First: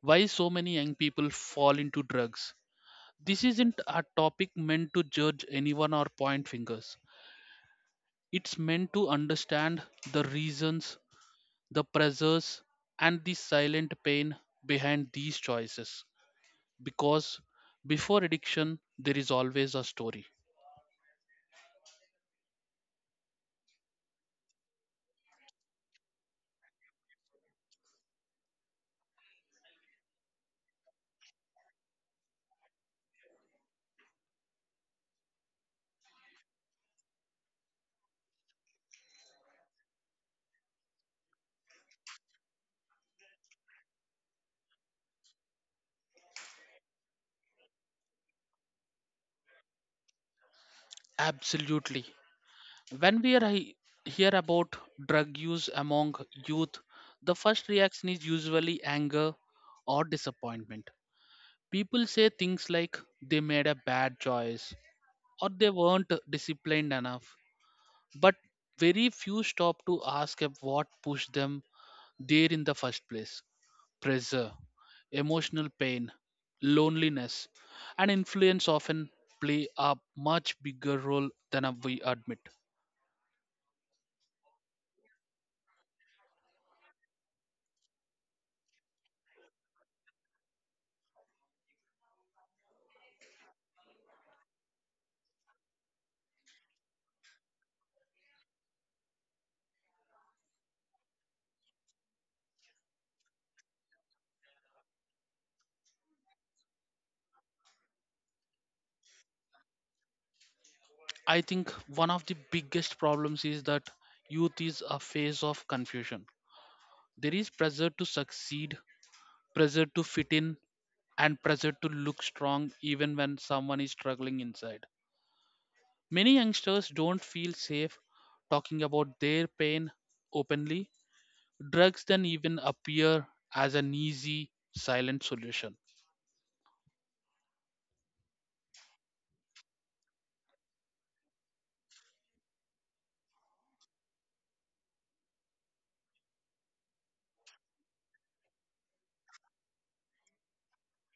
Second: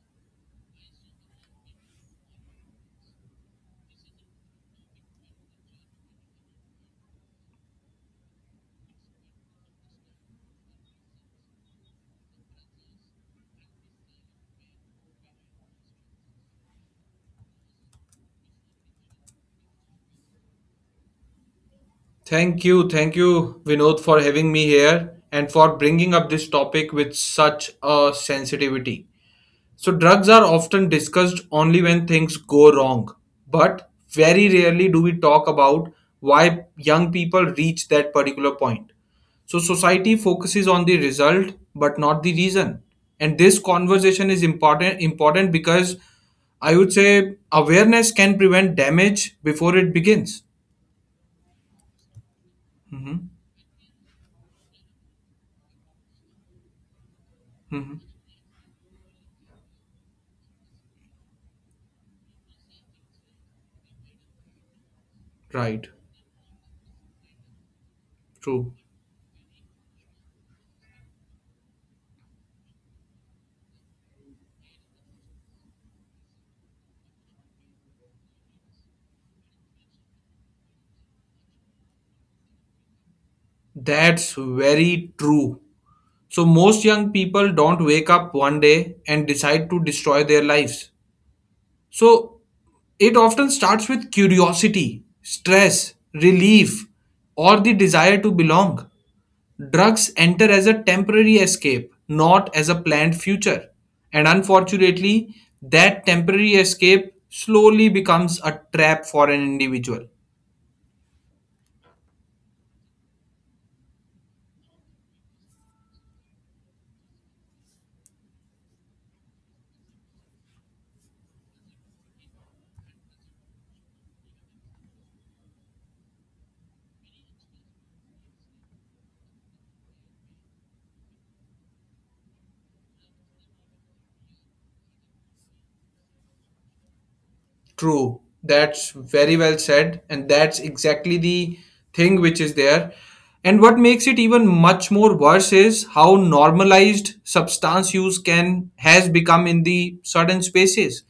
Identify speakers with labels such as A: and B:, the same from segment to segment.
A: why so many young people fall into drugs? This isn't a topic meant to judge anyone or point fingers. It's meant to understand the reasons, the pressures, and the silent pain behind these choices because before addiction there is always a story.
B: Thank you, Vinod, for having me here and for bringing up this topic with such a sensitivity. So, drugs are often discussed only when things go wrong, but very rarely do we talk about why young people reach that particular point. So, society focuses on the result but not the reason. And this conversation is important because I would say awareness can prevent damage before it begins.
A: Absolutely. When
B: Mhm.
A: we are hear about drug use among youth, the first
B: Mhm.
A: reaction is usually anger or disappointment. People say things like they made a bad choice or they
B: Right.
A: weren't disciplined enough, but
B: True.
A: very few stop to ask if what pushed them there in the first place: pressure, emotional pain, loneliness, and influence often play a much bigger role than we admit.
B: That's very true. So most young people don't wake up one day and decide to destroy their lives. So it often starts with curiosity, stress, relief, or the desire to belong. Drugs enter as a temporary escape, not as a planned future. And unfortunately, that temporary escape slowly becomes a trap for an individual.
A: I think one of the biggest problems is that youth is a phase of confusion. There is pressure to succeed, pressure to fit in, and pressure to look strong even when someone is struggling inside. Many youngsters don't feel safe talking about their pain openly. Drugs then even appear as an easy, silent solution.
B: True. That's very well said. And that's exactly the thing which is there. And what makes it even much more worse is how normalized substance use can has become in the certain spaces,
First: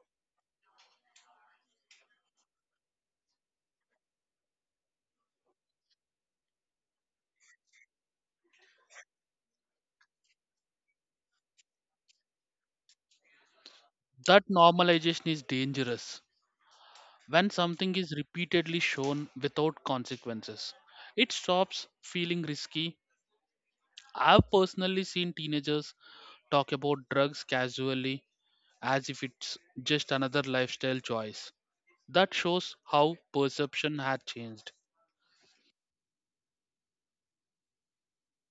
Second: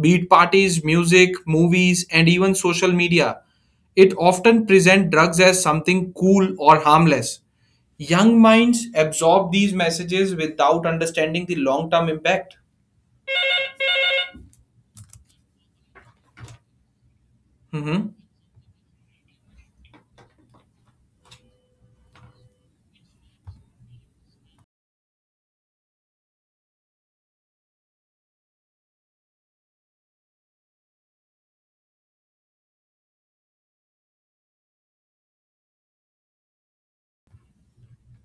B: be it parties, music, movies, and even social media. It often present drugs as something cool or harmless. Young minds absorb these messages without understanding the long-term impact.
A: That normalization is dangerous. When something is repeatedly shown without consequences, it stops feeling risky. I've personally seen teenagers talk about drugs casually as if it's just another lifestyle choice. That shows how perception had changed.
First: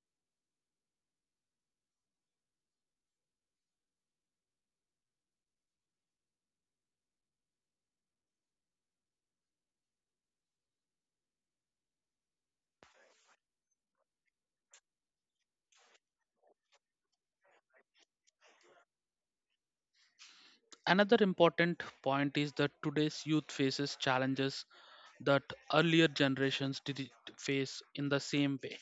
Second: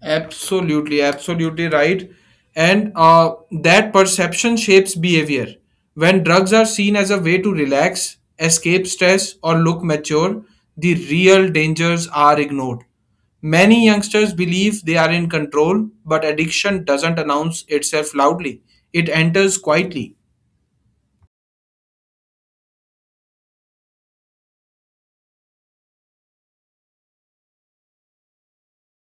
B: Absolutely, absolutely right. And that perception shapes behavior. When drugs are seen as a way to relax, escape stress, or look mature, the real dangers are ignored. Many youngsters believe they are in control, but addiction doesn't announce itself loudly, it enters quietly.
A: Another important point is that today's youth faces challenges that earlier generations didn't face in the same way:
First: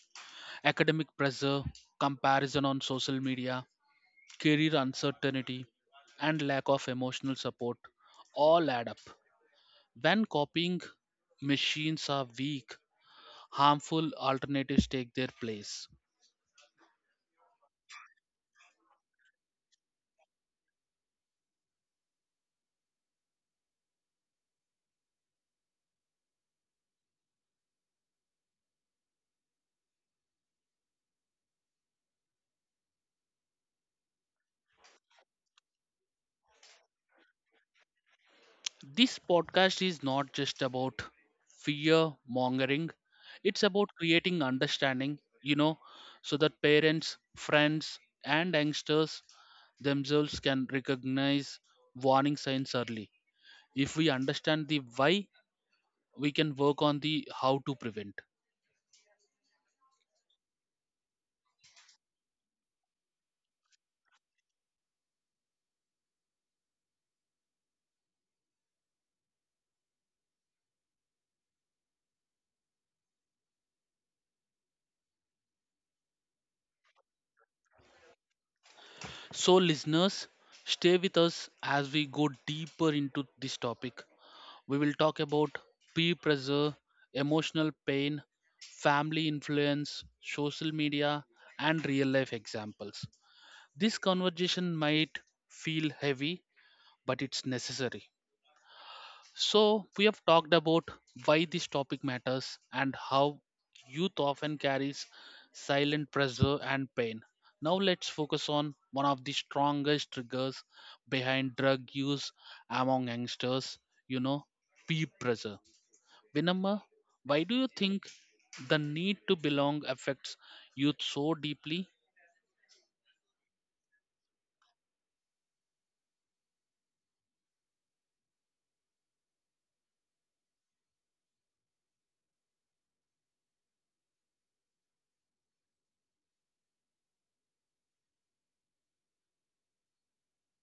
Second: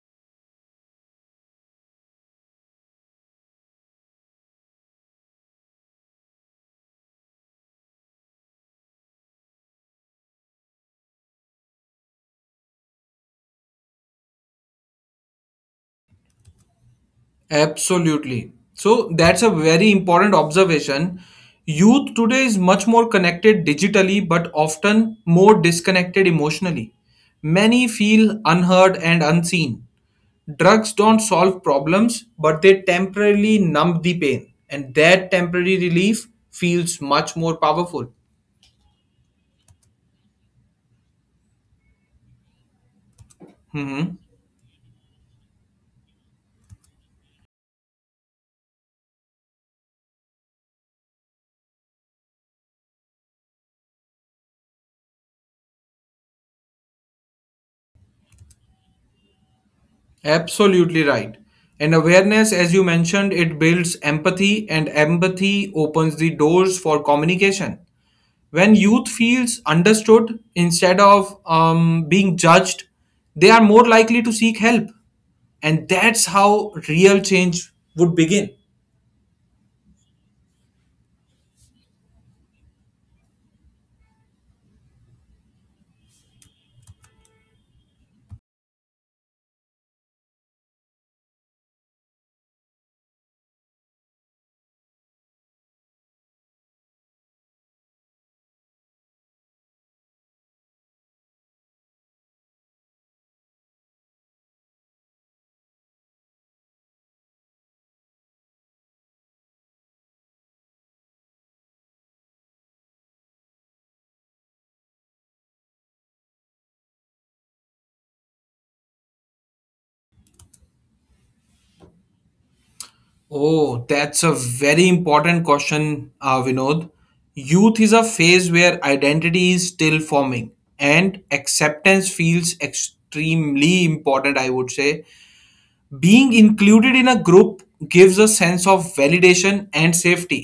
A: academic pressure, comparison on social media, career uncertainty, and lack of emotional support all add up. When copying machines are weak, harmful alternatives take their place.
B: Absolutely. So that's a very important observation. Youth today is much more connected digitally, but often more disconnected emotionally. Many feel unheard and unseen. Drugs don't solve problems, but they temporarily numb the pain, and that temporary relief feels much more powerful.
A: This podcast is not just about fear mongering, it's about
B: Hmm.
A: creating understanding, so that parents, friends, and youngsters themselves can recognize warning signs early. If we understand the why, we can work on the how to prevent.
B: Absolutely right. And awareness, as you mentioned, it builds empathy, and empathy opens the doors for communication. When youth feels understood instead of being judged, they are more likely to seek help, and that's how real change would begin.
A: So, listeners, stay with us as we go deeper into this topic. We will talk about peer pressure, emotional pain, family influence, social media, and real life examples. This conversation might feel heavy, but it's necessary. So, we have talked about why this topic matters and how youth often carries silent pressure and pain. Now, let's focus on one of the strongest triggers behind drug use among youngsters, you know, peer pressure. Vinamma, why do you think the need to belong affects youth so deeply?
B: Oh, that's a very important question, Vinod. Youth is a phase where identity is still forming, and acceptance feels extremely important, I would say. Being included in a group gives a sense of validation and safety.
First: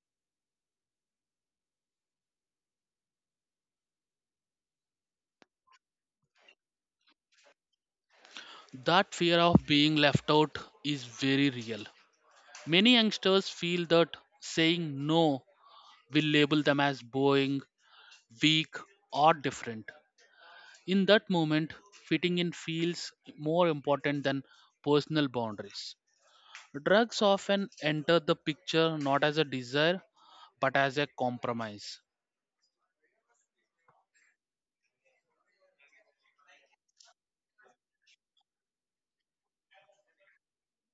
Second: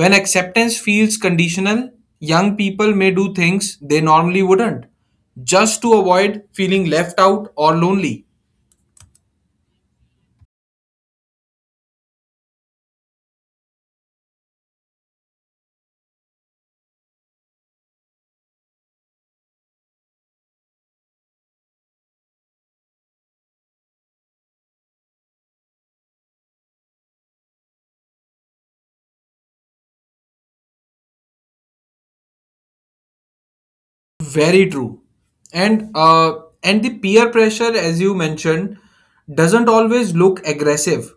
B: When acceptance feels conditional, young people may do things they normally wouldn't, just to avoid feeling left out or lonely.
A: That fear of being left out is very real. Many youngsters feel that saying no will label them as boring, weak, or different. In that moment, fitting in feels more important than personal boundaries. Drugs often enter the picture not as a desire but as a compromise.
B: Very true. And uh, and the peer pressure, as you mentioned, doesn't always look aggressive.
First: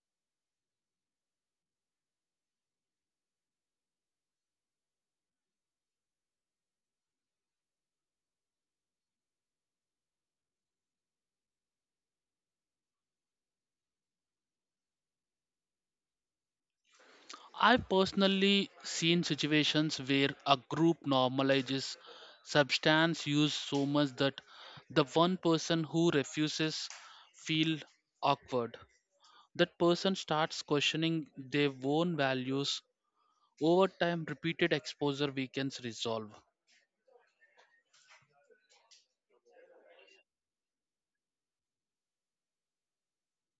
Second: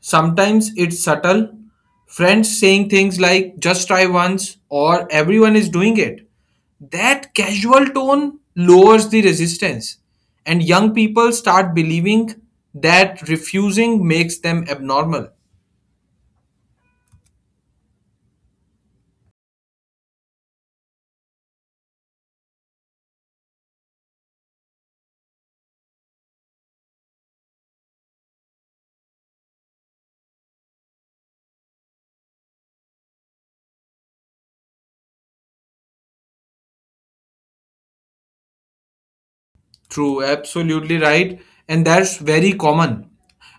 B: Sometimes it's subtle. Friends saying things like "just try once" or "everyone is doing it." That casual tone lowers the resistance, and young people start believing that refusing makes them abnormal.
A: I've personally seen situations where a group normalizes substance use so much that the one person who refuses feel awkward. That person starts questioning their own values. Over time, repeated exposure weakens resolve.
B: True, absolutely right. And that's very common.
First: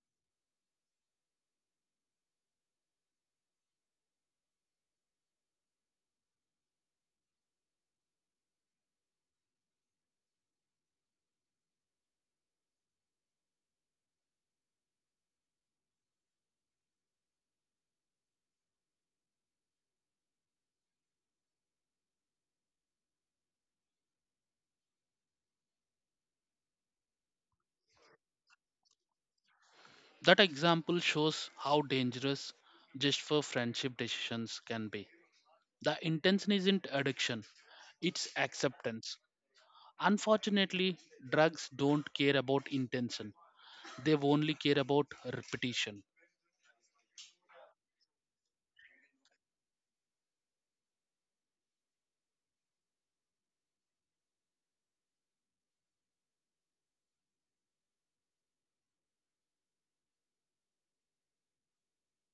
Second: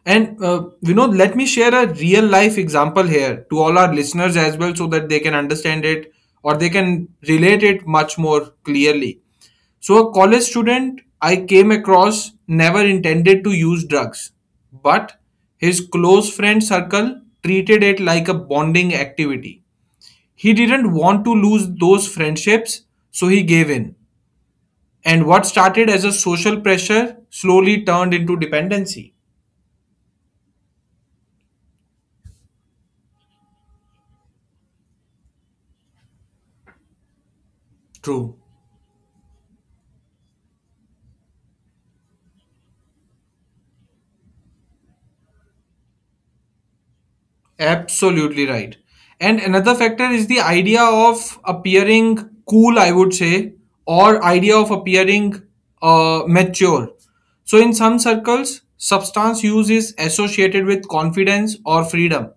B: And let me share a real life example here to all our listeners as well so that they can understand it or they can relate it much more clearly. So, a college student I came across never intended to use drugs, but his close friend circle treated it like a bonding activity. He didn't want to lose those friendships, so he gave in. And what started as a social pressure slowly turned into dependency.
A: That example shows how dangerous just for friendship decisions can be. The intention isn't addiction, it's
B: True.
A: acceptance. Unfortunately, drugs don't care about intention, they only care about repetition.
B: Absolutely right. And another factor is the idea of appearing cool, I would say, or idea of appearing mature. So in some circles, substance use is associated with confidence or freedom.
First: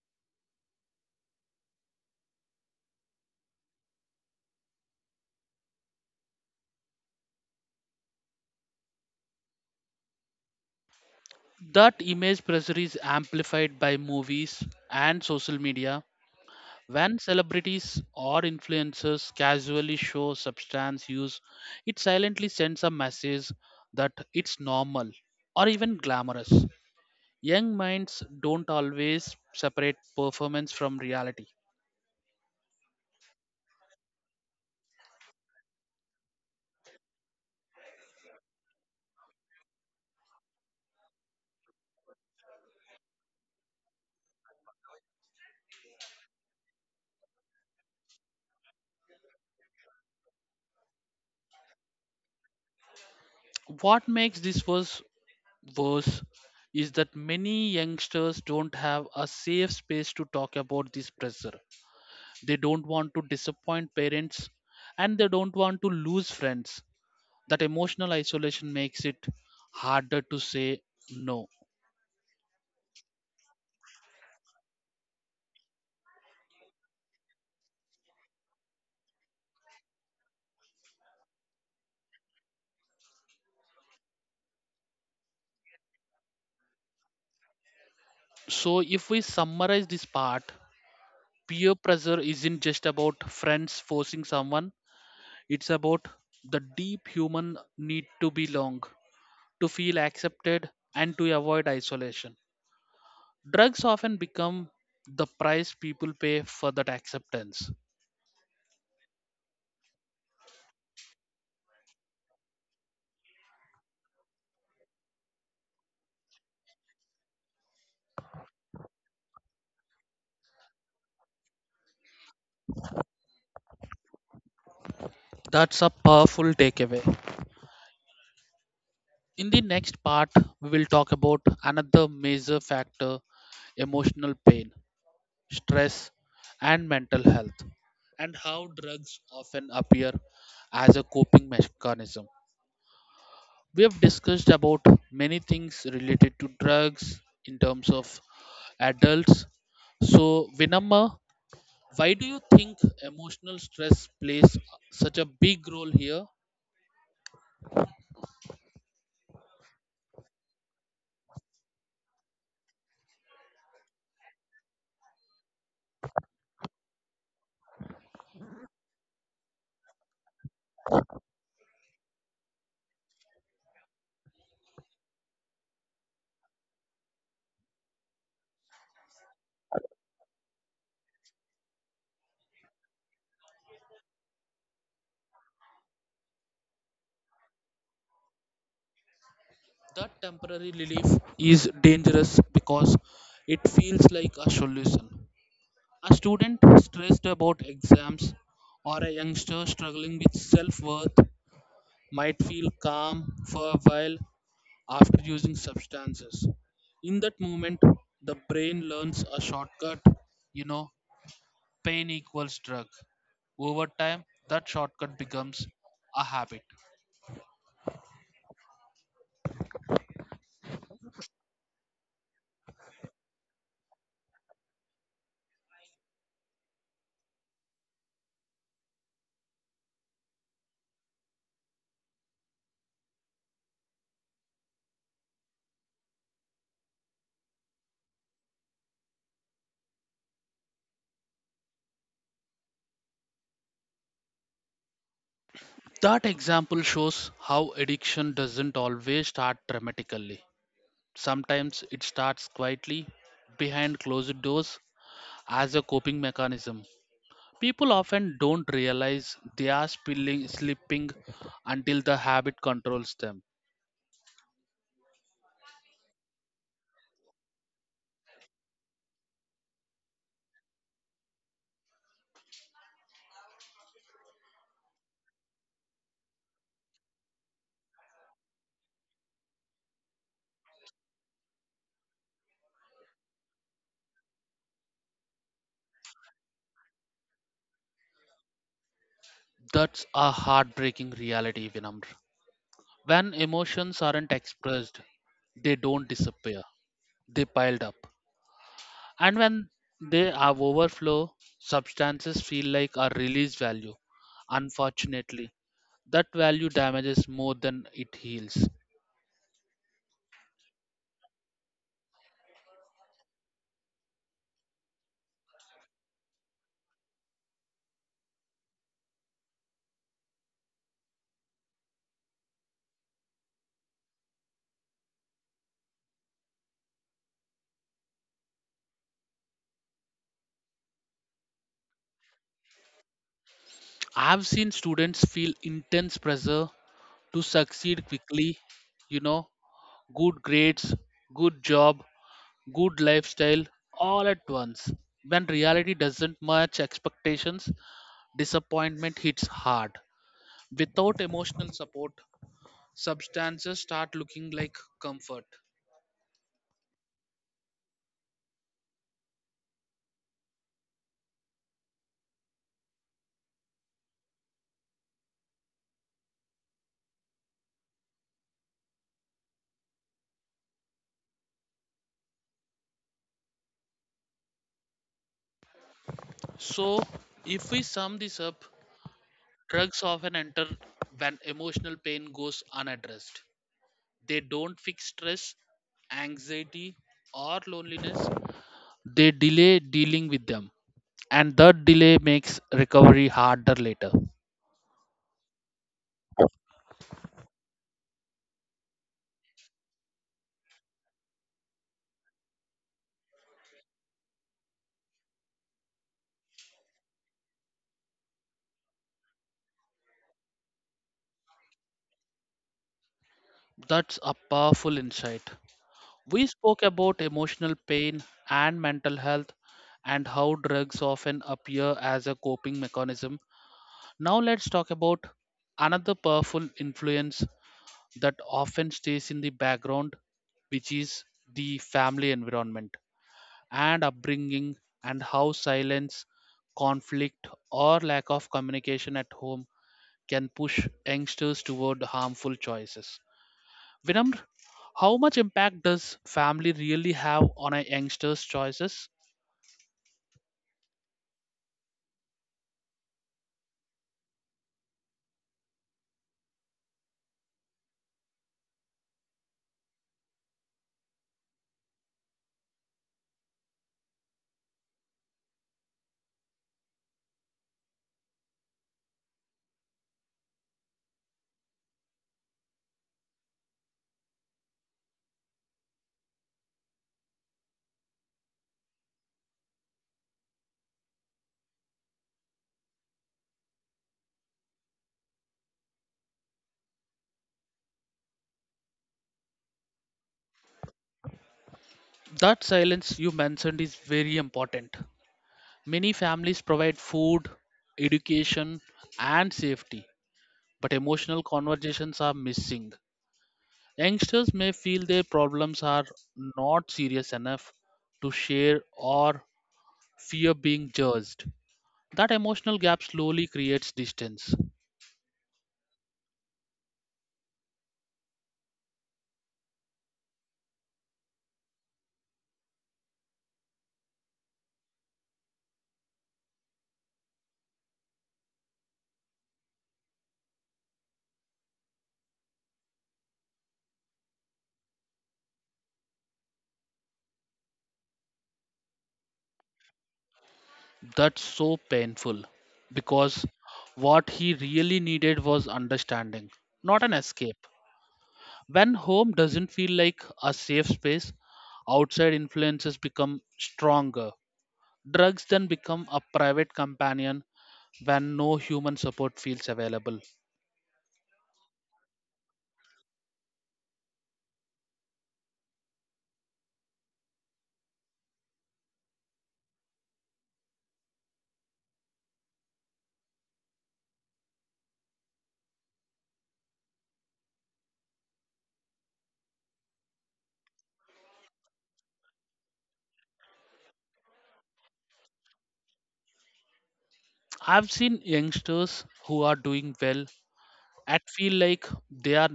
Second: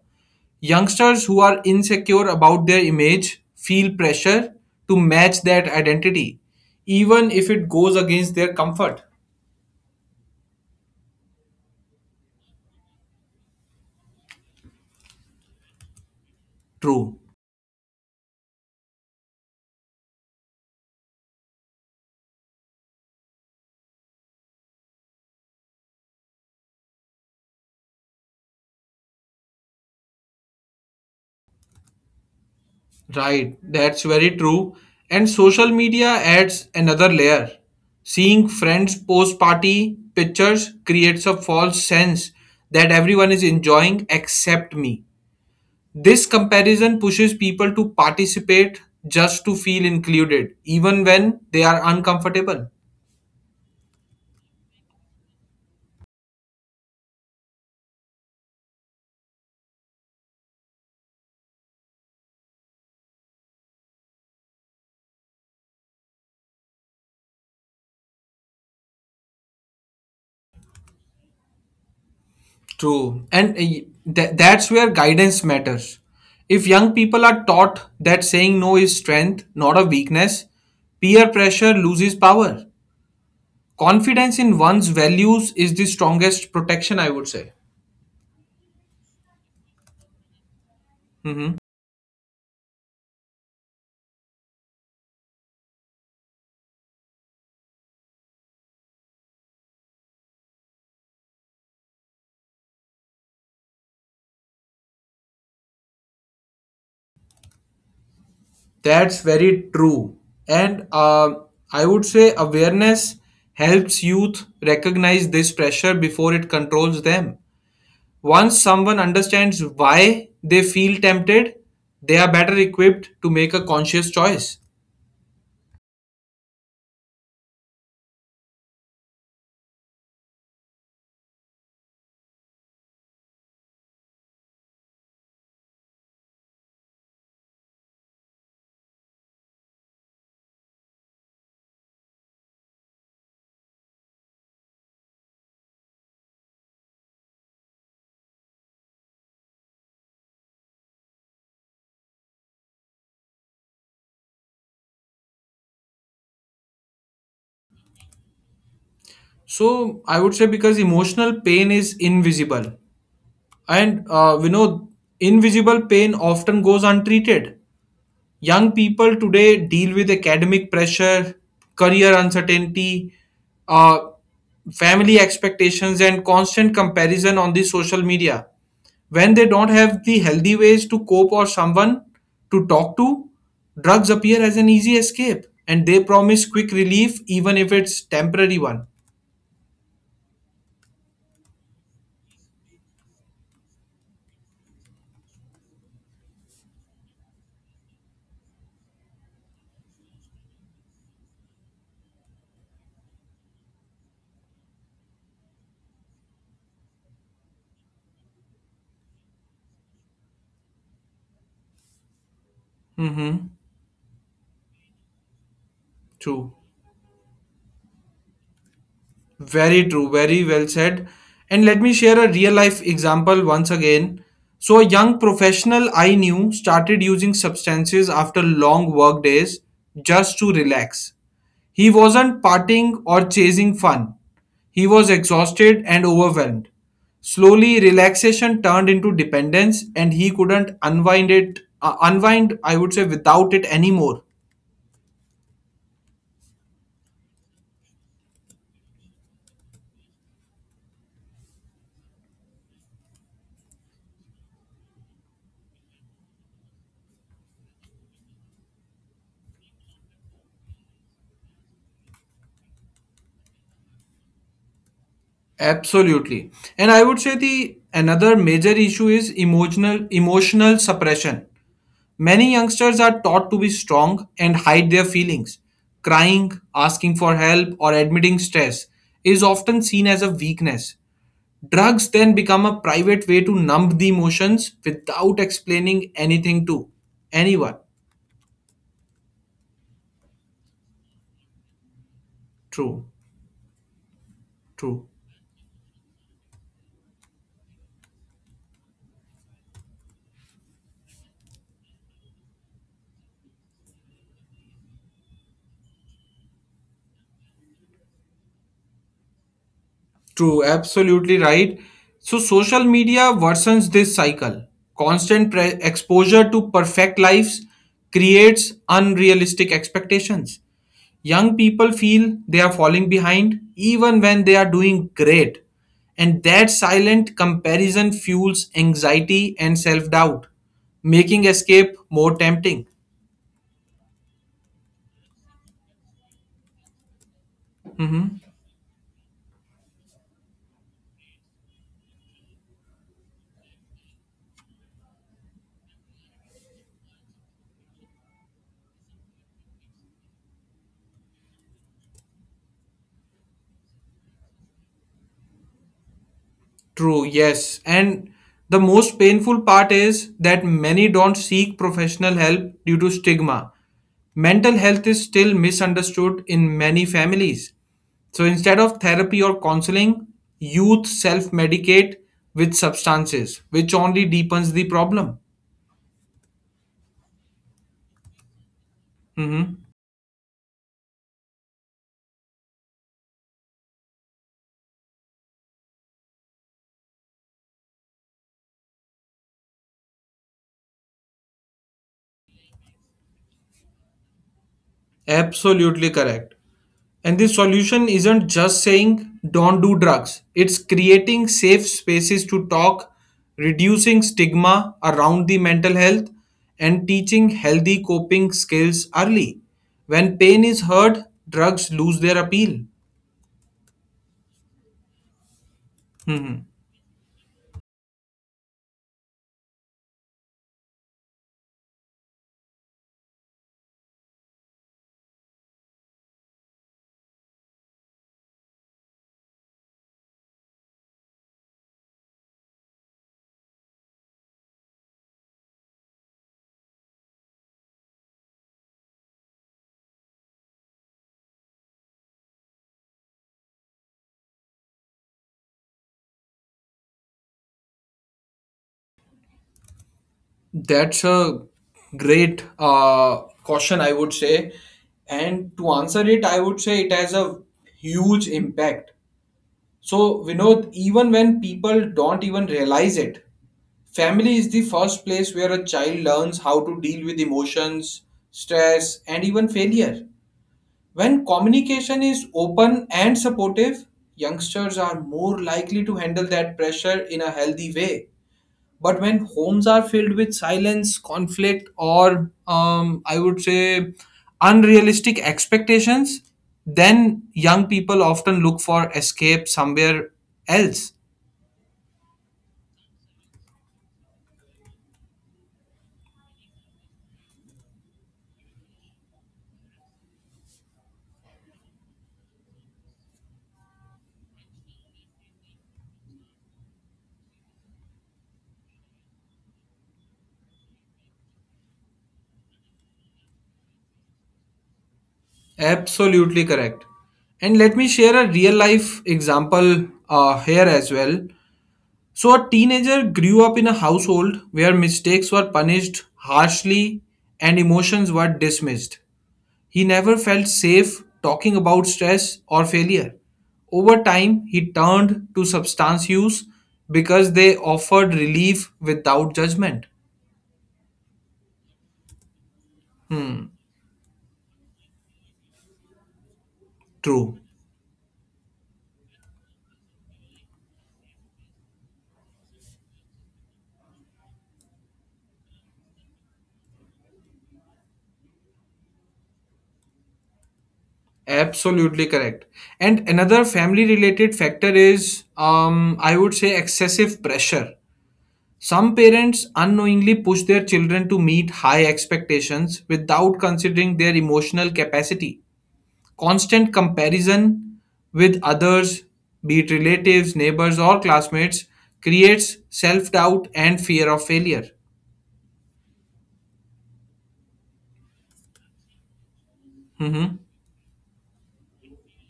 B: Youngsters who are insecure about their image feel pressure to match that identity, even if it goes against their comfort.
A: That image pressure is amplified by movies and social media. When
B: True.
A: celebrities or influencers casually show substance use, it silently sends a message that it's normal or even glamorous. Young minds don't always separate performance from reality.
B: Right, that's very true. And social media adds another layer. Seeing friends post party pictures creates a false sense that everyone is enjoying except me. This comparison pushes people to participate just to feel included, even when they are uncomfortable.
A: What makes this worse is that many youngsters don't have a safe space to talk about this pressure. They don't want to disappoint parents and they don't want to lose friends. That emotional isolation makes it harder to say no.
B: True. And that's where guidance matters. If young people are taught that saying no is strength, not a weakness, peer pressure loses power. Confidence in one's values is the strongest protection, I would say.
A: So, if we summarize this part,
B: Hmm.
A: peer pressure isn't just about friends forcing someone, it's about the deep human need to belong, to feel accepted, and to avoid isolation. Drugs often become the price people pay for that acceptance.
B: That's very true. And I would say awareness helps youth recognize this pressure before it controls them. Once someone understands why they feel tempted, they are better equipped to make a conscious choice.
A: That's a powerful takeaway. In the next part, we will talk about another major factor: emotional pain, stress, and mental health, and how drugs often appear as a coping mechanism. We have discussed about many things related to drugs in terms of adults. So, Vinamma, why do you think emotional stress plays such a big role here?
B: So I would say because emotional pain is invisible, and we know invisible pain often goes untreated. Young people today deal with academic pressure, career uncertainty, uh, family expectations, and constant comparison on the social media. When they don't have the healthy ways to cope or someone to talk to, drugs appear as an easy escape and they promise quick relief even if it's temporary one.
A: The temporary relief is dangerous because it feels like a solution. A student stressed about exams or a youngster struggling with self worth might feel calm for a while after using substances. In that moment, the brain learns a shortcut, you know, pain equals drug.
B: Mm-hmm.
A: Over time, that shortcut becomes a
B: True.
A: habit.
B: Very true, very well said. And let me share a real life example once again. So, a young professional I knew started using substances after long work days just to relax. He wasn't partying or chasing fun. He was exhausted and overwhelmed. Slowly, relaxation turned into dependence, and he couldn't unwind, I would say, without it anymore.
A: That example shows how addiction doesn't always start dramatically. Sometimes it starts quietly, behind closed doors, as a coping mechanism. People often don't realize they are slipping until the habit controls them.
B: Absolutely. And I would say the another major issue is emotional suppression. Many youngsters are taught to be strong and hide their feelings. Crying, asking for help, or admitting stress is often seen as a weakness. Drugs then become a private way to numb the emotions without explaining anything to anyone.
A: That's a heartbreaking reality, Vinamr.
B: True,
A: When emotions aren't expressed,
B: true.
A: they don't disappear, they piled up. And when they have overflow, substances feel like a release value. Unfortunately, that value damages more than it heals.
B: True, absolutely right. So, social media worsens this cycle. Constant exposure to perfect lives creates unrealistic expectations. Young people feel they are falling behind even when they are doing great. And that silent comparison fuels anxiety and self doubt, making escape more tempting.
A: I've seen students feel intense pressure to succeed quickly, you know, good grades, good job, good lifestyle all at once. When reality doesn't match expectations, disappointment hits hard. Without emotional support, substances start looking like comfort.
B: True, yes. And the most painful part is that many don't seek professional help due to stigma. Mental health is still misunderstood in many families. So instead of therapy or counseling, youth self medicate with substances, which only deepens the problem.
A: So, if we sum this up,
B: Mhm.
A: drugs often enter when emotional pain goes unaddressed. They don't fix stress, anxiety, or loneliness, they delay dealing with them. And that delay makes recovery harder later.
B: Absolutely correct. And the solution isn't just saying don't do drugs, it's creating safe spaces to talk, reducing stigma around the mental health, and teaching healthy coping skills early. When pain is heard, drugs lose their appeal.
A: That's a powerful insight. We
B: Mhm.
A: spoke about emotional pain and mental health and how drugs often appear as a coping mechanism. Now let's talk about another powerful influence that often stays in the background, which is the family environment and upbringing, and how silence, conflict, or lack of communication at home can push youngsters toward harmful choices. Vinamr, how much impact does family really have on a youngster's choices?
B: That's a great caution, I would say. And to answer it, I would say it has a huge impact. So, Vinod, even when people don't even realize it, family is the first place where a child learns how to deal with emotions, stress, and even failure. When communication is open and supportive, youngsters are more likely to handle that pressure in a healthy way. But when homes are filled with silence, conflict, or I would say unrealistic expectations, then young people often look for escape somewhere else.
A: That silence you mentioned is very important. Many families provide food, education, and safety, but emotional conversations are missing. Youngsters may feel their problems are not serious enough to share or fear being judged. That emotional gap slowly creates distance.
B: Absolutely correct. And let me share a real life example here as well. So, a teenager grew up in a household where mistakes were punished harshly and emotions were dismissed. He never felt safe talking about stress or failure. Over time, he turned to substance use because they offered relief without judgment.
A: That's so painful because
B: Hmm,
A: what he really needed was understanding, not an
B: true.
A: escape. When home doesn't feel like a safe space, outside influences become stronger. Drugs then become a private companion when no human support feels available.
B: Absolutely correct. And another family related factor is, I would say, excessive pressure. Some parents unknowingly push their children to meet high expectations without considering their emotional capacity. Constant comparison with others, be it relatives, neighbors, or classmates, creates self doubt and fear of failure.
A: I've seen youngsters who are doing well
B: Mm-hmm.
A: and feel like they are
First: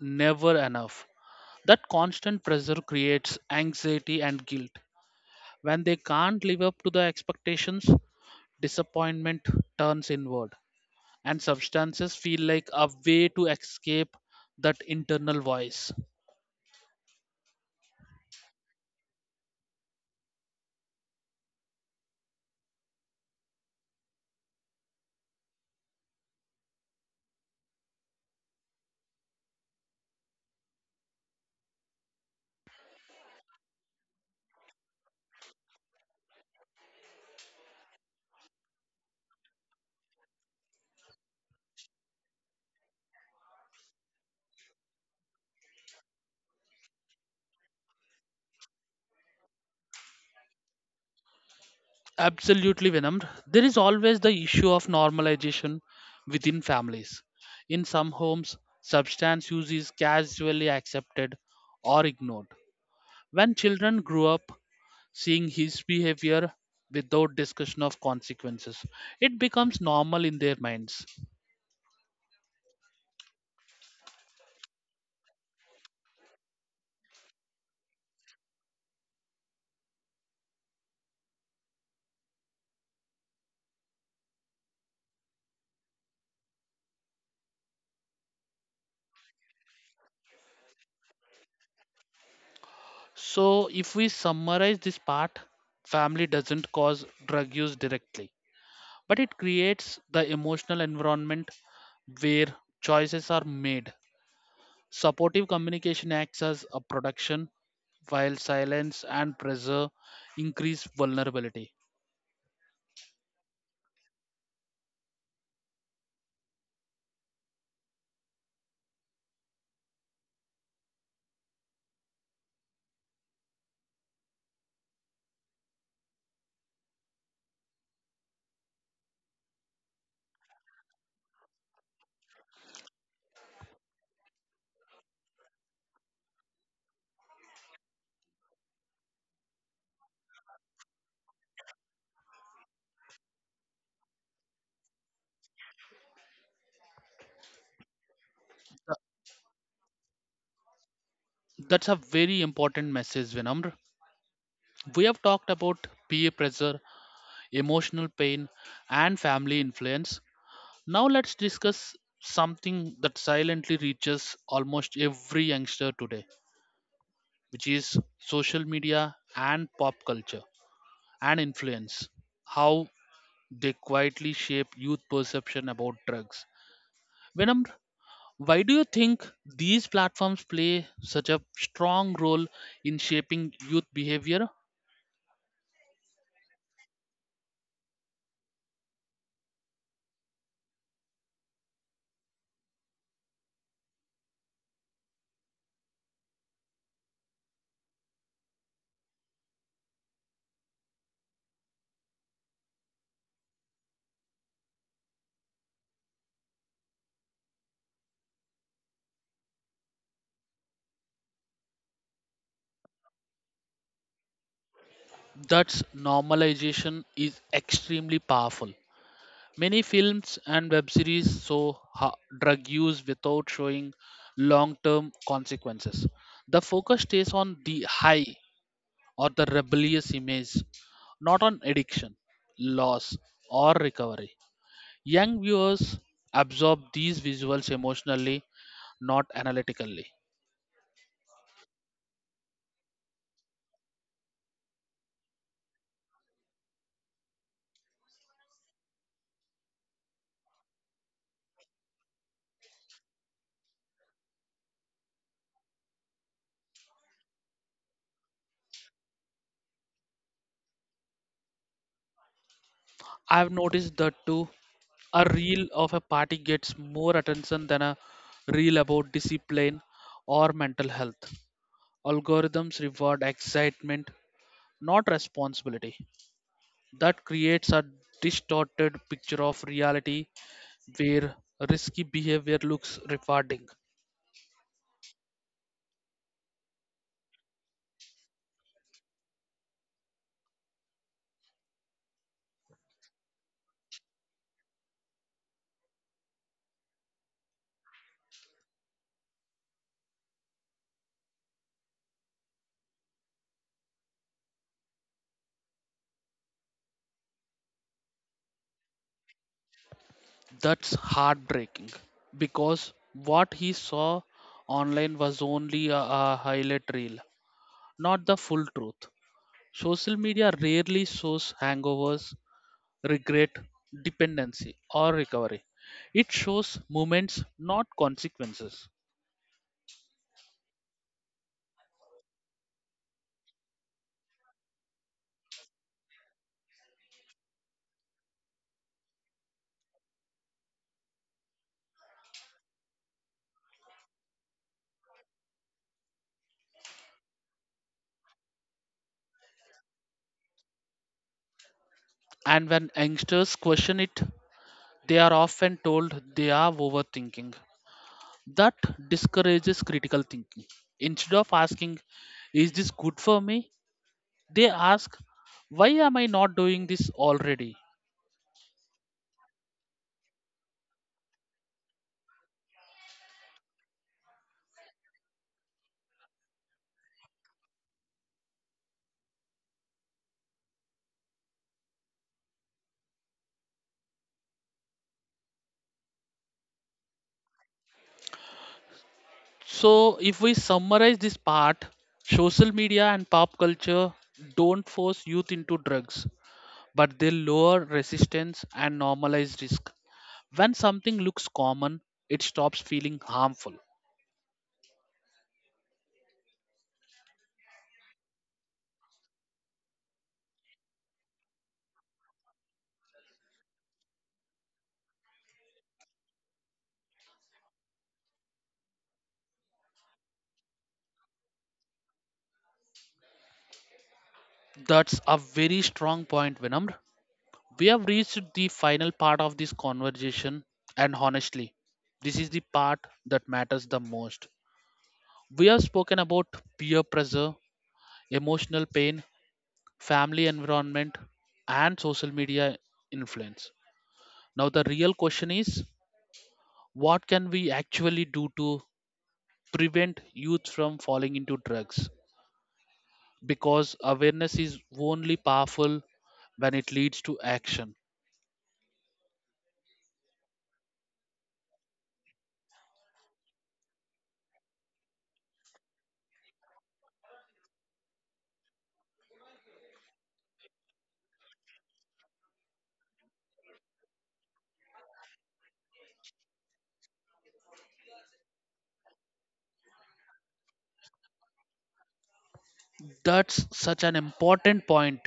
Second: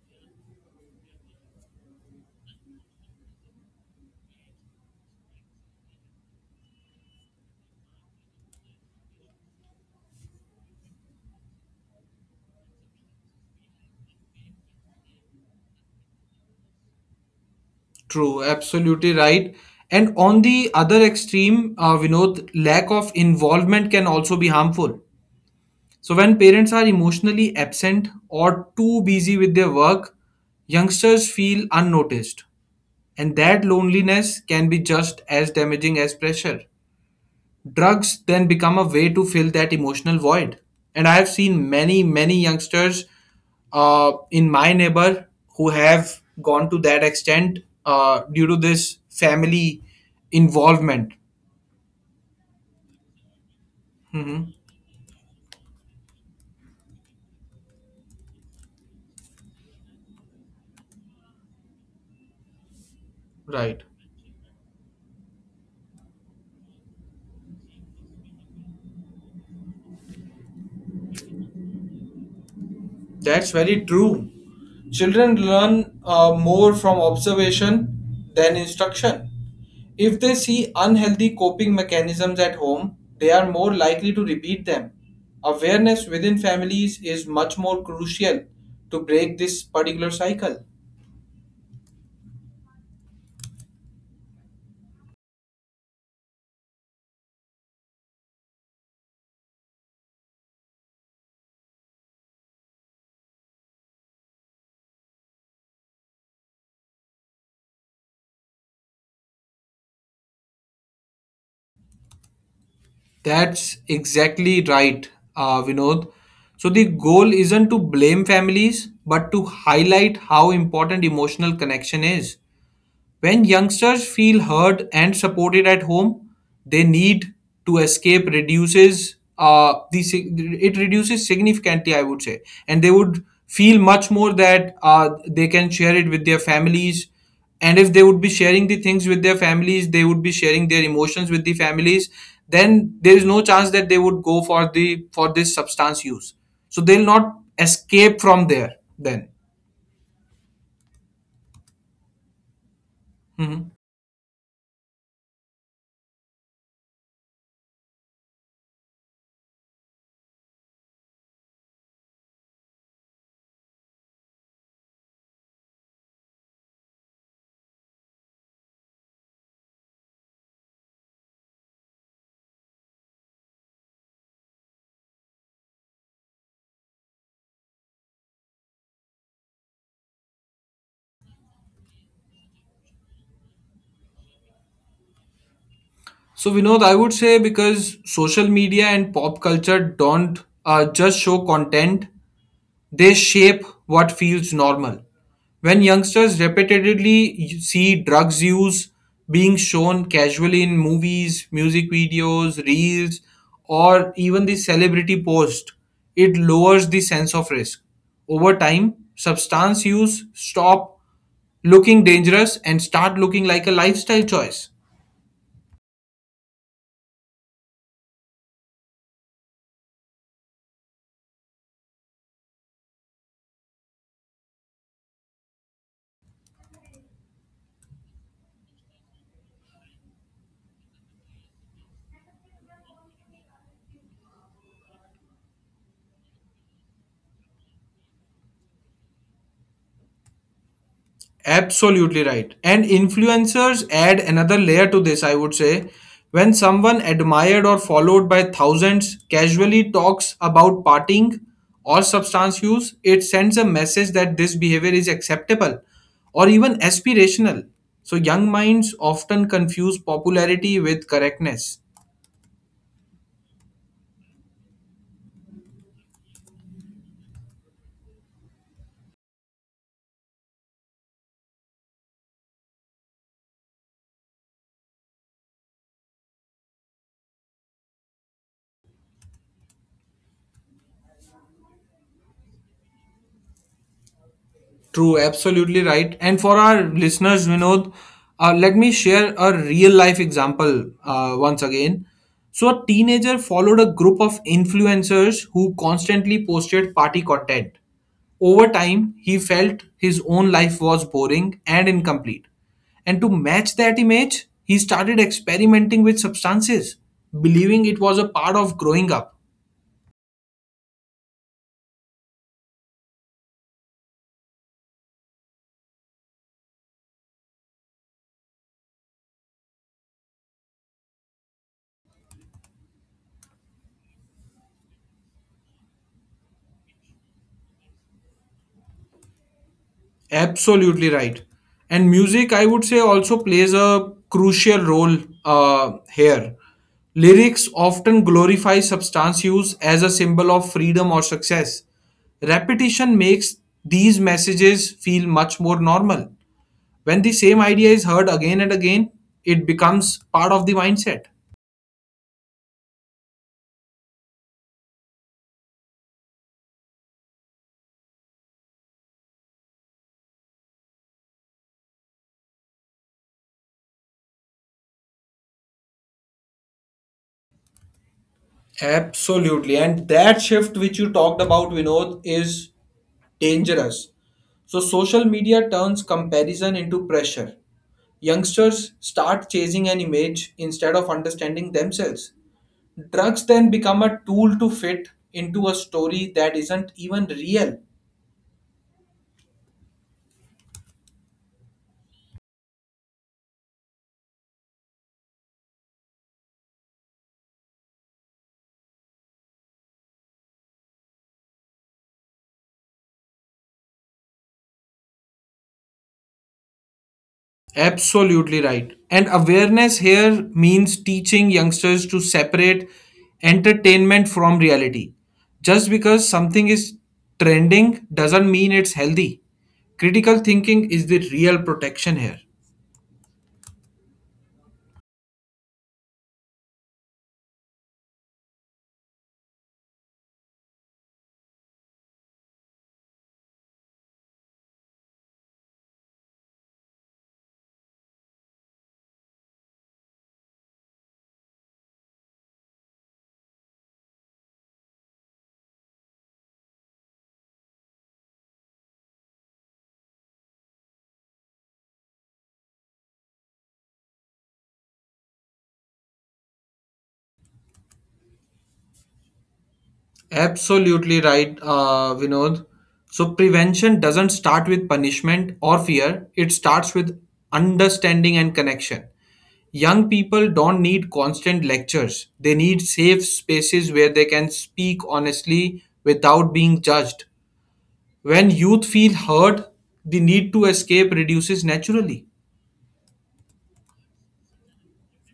A: never enough. That constant pressure creates anxiety and guilt. When they can't live up to the expectations, disappointment turns inward, and substances feel like a way to escape that internal voice.
B: True, absolutely right. And on the other extreme, Vinod, lack of involvement can also be harmful. So, when parents are emotionally absent or too busy with their work, youngsters feel unnoticed. And that loneliness can be just as damaging as pressure. Drugs then become a way to fill that emotional void, and I have seen many youngsters in my neighbor who have gone to that extent due to this family involvement.
A: Absolutely, Venom. There is always the
B: Hmm.
A: issue of normalization within families. In some homes, substance use is casually accepted or ignored. When
B: Right.
A: children grow up seeing his behavior without discussion of consequences, it becomes normal in their minds.
B: That's very true. Children learn more from observation than instruction. If they see unhealthy coping mechanisms at home, they are more likely to repeat them. Awareness within families is much more crucial to break this particular cycle.
A: So, if we summarize this part, family doesn't cause drug use directly, but it creates the emotional environment where choices are made. Supportive communication acts as a protection, while silence and pressure increase vulnerability.
B: That's exactly right, Vinod. So, the goal isn't to blame families, but to highlight how important emotional connection is. When youngsters feel heard and supported at home, their need to escape reduces. It reduces significantly, I would say, and they would feel much more that they can share it with their families. And if they would be sharing the things with their families, they would be sharing their emotions with the families. Then there is no chance that they would go for this substance use. So they'll not escape from there. Then.
A: That's a very important message,
B: Mhm.
A: Vinamr. We have talked about peer pressure, emotional pain, and family influence. Now let's discuss something that silently reaches almost every youngster today, which is social media and pop culture and influence. How they quietly shape youth perception about drugs. Venom, why do you think these platforms play such a strong role in shaping youth behavior?
B: So, Vinod, I would say because social media and pop culture don't just show content, they shape what feels normal. When youngsters repeatedly see drugs use being shown casually in movies, music videos, reels, or even the celebrity post, it lowers the sense of risk. Over time, substance use stop looking dangerous and start looking like a lifestyle choice.
A: That's normalization is extremely powerful. Many films and web series show drug use without showing long term consequences. The focus stays on the high or the rebellious image, not on addiction, loss, or recovery. Young viewers absorb these visuals emotionally, not analytically.
B: Absolutely right. And influencers add another layer to this, I would say. When someone admired or followed by thousands casually talks about partying or substance use, it sends a message that this behavior is acceptable or even aspirational. So, young minds often confuse popularity with correctness.
A: I've noticed that too. A reel of a party gets more attention than a reel about discipline or mental health. Algorithms reward excitement, not responsibility. That creates a distorted picture of reality where risky behavior looks rewarding.
B: True, absolutely right. And for our listeners, Vinod, let me share a real life example once again. So, a teenager followed a group of influencers who constantly posted party content. Over time, he felt his own life was boring and incomplete. And to match that image, he started experimenting with substances, believing it was a part of growing up.
A: That's heartbreaking because what he saw online was only a highlight reel, not the full truth. Social media rarely shows hangovers, regret, dependency, or recovery. It shows moments, not consequences.
B: Absolutely right. And music, I would say, also plays a crucial role here. Lyrics often glorify substance use as a symbol of freedom or success. Repetition makes these messages feel much more normal. When the same idea is heard again and again, it becomes part of the mindset.
A: And when youngsters question it, they are often told they are overthinking. That discourages critical thinking. Instead of asking, "Is this good for me?" they ask, "Why am I not doing this already?"
B: Absolutely. And that shift which you talked about, Vinod, is dangerous. So, social media turns comparison into pressure. Youngsters start chasing an image instead of understanding themselves. Drugs then become a tool to fit into a story that isn't even real.
A: So, if we summarize this part, social media and pop culture don't force youth into drugs, but they lower resistance and normalize risk. When something looks common, it stops feeling harmful.
B: Absolutely right. And awareness here means teaching youngsters to separate entertainment from reality. Just because something is trending doesn't mean it's healthy. Critical thinking is the real protection here.
A: That's a very strong point, Vinamr. We have reached the final part of this conversation, and honestly, this is the part that matters the most. We have spoken about peer pressure, emotional pain, family environment, and social media influence. Now, the real question is what can we actually do to prevent youth from falling into drugs? Because awareness is only powerful when it leads to action.
B: Absolutely right, Vinod. So, prevention doesn't start with punishment or fear, it starts with understanding and connection. Young people don't need constant lectures, they need safe spaces where they can speak honestly without being judged. When youth feel hurt, the need to escape reduces naturally.
A: That's such an important point.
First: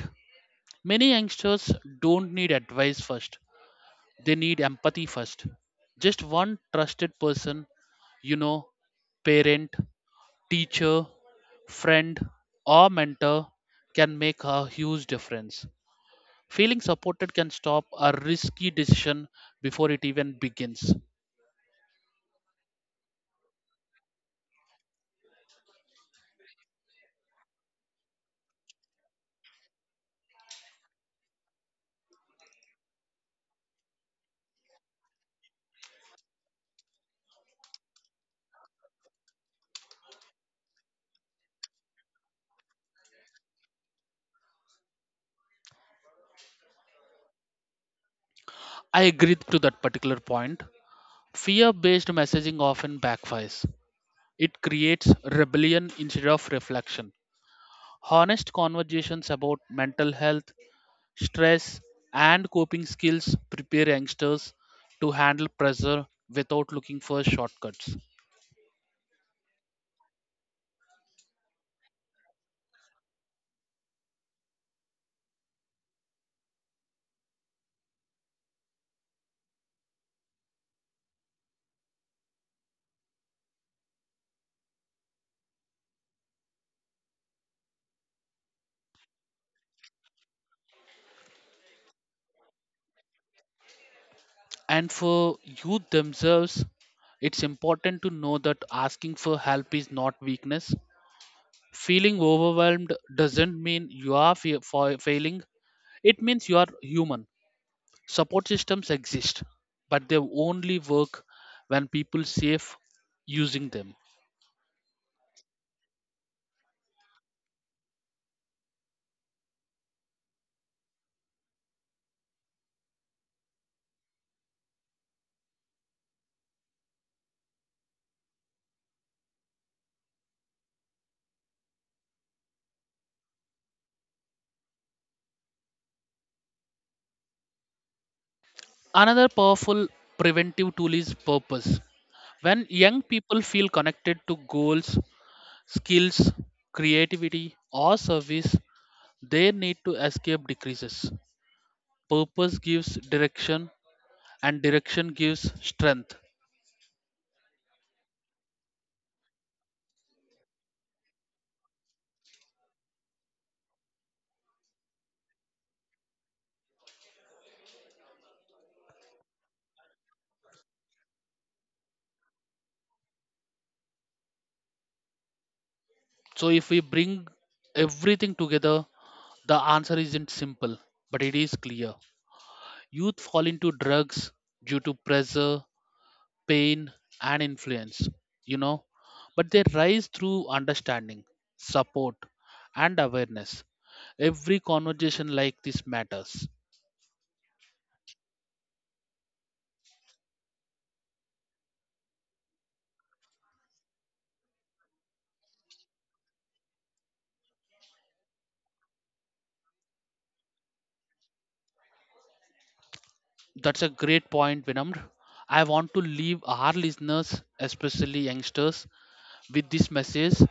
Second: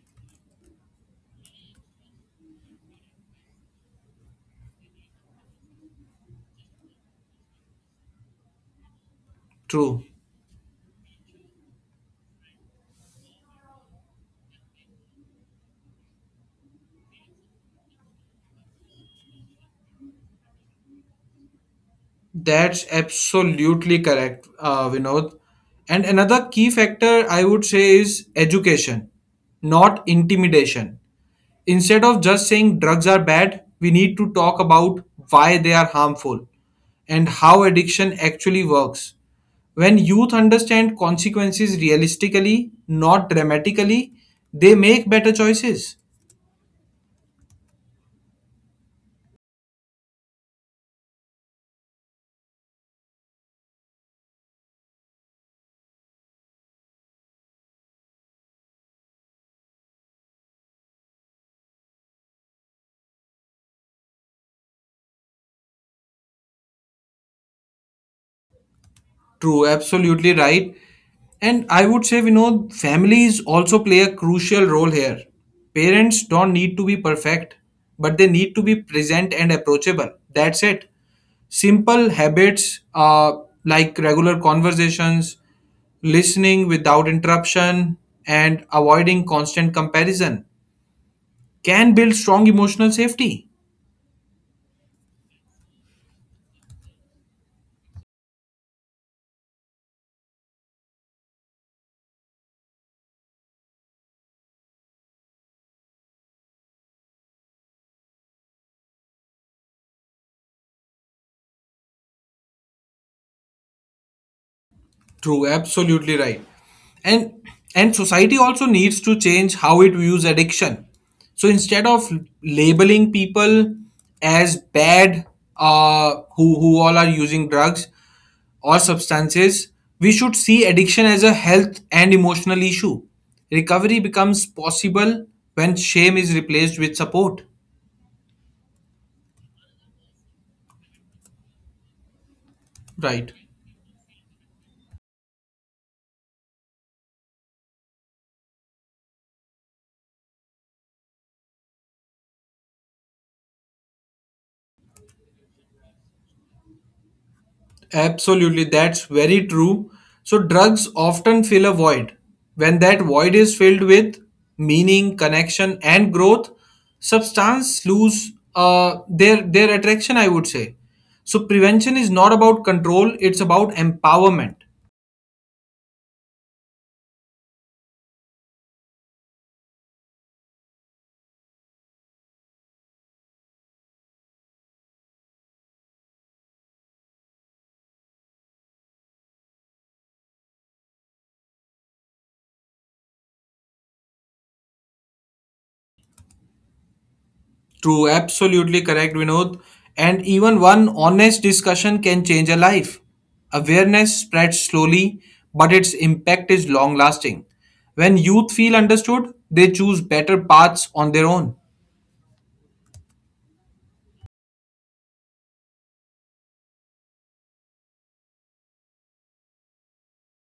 A: Many youngsters don't need advice first, they need empathy first. Just one trusted person, you know, parent,
B: True.
A: teacher, friend, or mentor can make a huge difference. Feeling supported can stop a risky decision before it even begins.
B: That's absolutely correct, Vinod. And another key factor I would say is education, not intimidation. Instead of just saying drugs are bad, we need to talk about why they are harmful and how addiction actually works. When youth understand consequences realistically, not dramatically, they make better choices.
A: I agree to that particular point. Fear based messaging often backfires. It creates rebellion instead of reflection. Honest conversations about mental health, stress, and coping skills prepare youngsters to handle pressure without looking for shortcuts.
B: True, absolutely right. And I would say, we know families also play a crucial role here. Parents don't need to be perfect, but they need to be present and approachable. That's it. Simple habits like regular conversations, listening without interruption, and avoiding constant comparison can build strong emotional safety.
A: And for youth themselves, it's important to know that asking for help is not weakness. Feeling overwhelmed doesn't mean you are failing, it means you are human. Support systems exist, but they only work when people safe using them.
B: True, absolutely right. And and society also needs to change how it views addiction. So instead of labeling people as bad who all are using drugs or substances, we should see addiction as a health and emotional issue. Recovery becomes possible when shame is replaced with support.
A: Another powerful preventive tool is purpose. When young
B: Right.
A: people feel connected to goals, skills, creativity, or service, their need to escape decreases. Purpose gives direction, and direction gives strength.
B: Absolutely, that's very true. So, drugs often fill a void. When that void is filled with meaning, connection, and growth, substance lose their attraction. I would say. So, prevention is not about control; it's about empowerment.
A: So, if we bring everything together, the answer isn't simple, but it is clear. Youth fall into drugs due to pressure, pain, and influence, you know, but they rise through understanding, support, and awareness. Every conversation like this matters.
B: True, absolutely correct, Vinod. And even one honest discussion can change a life. Awareness spreads slowly, but its impact is long lasting. When youth feel understood, they choose better paths on their own.
A: That's a great point, Vinamr. I want to leave our listeners, especially youngsters, with this message.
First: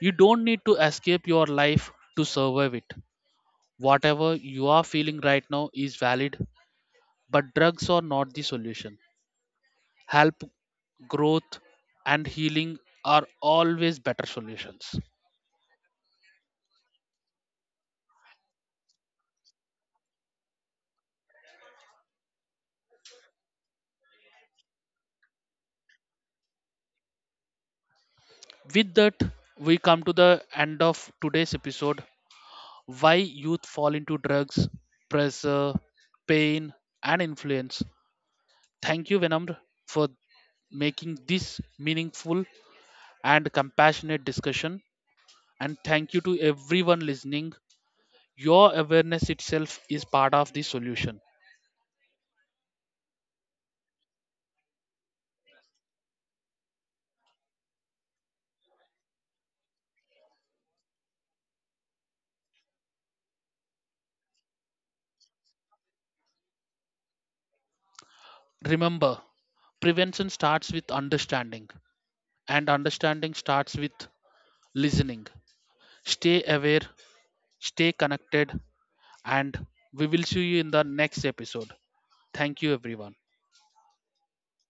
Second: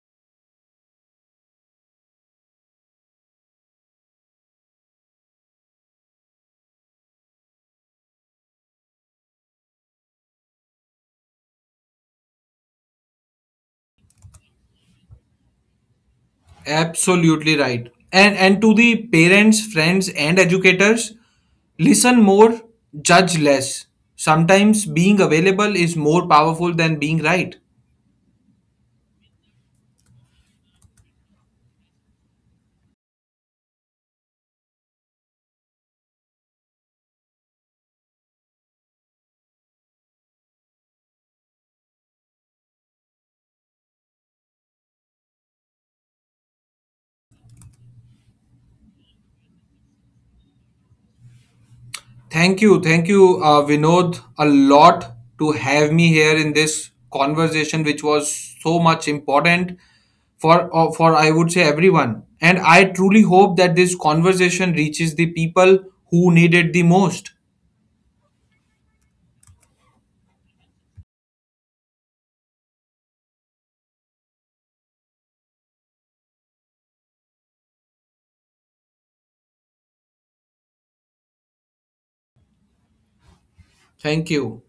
A: You don't need to escape your life to survive it. Whatever you are feeling right now is valid, but drugs are not the solution. Help, growth, and healing are always better solutions.
B: Absolutely right. And to the parents, friends, and educators, listen more, judge less. Sometimes being available is more powerful than being right.
A: With that, we come to the end of today's episode: Why Youth Fall into Drugs, Pressure, Pain, and Influence. Thank you, Venamr, for making this meaningful and compassionate discussion. And thank you to everyone listening. Your awareness itself is part of the solution.
B: Thank you. Thank you, Vinod, a lot to have me here in this conversation, which was so much important for I would say everyone. And I truly hope that this conversation reaches the people who need it the most.
A: Remember, prevention starts with understanding, and understanding starts with listening. Stay aware, stay connected, and we will see you in the next episode. Thank you, everyone.
B: Thank you.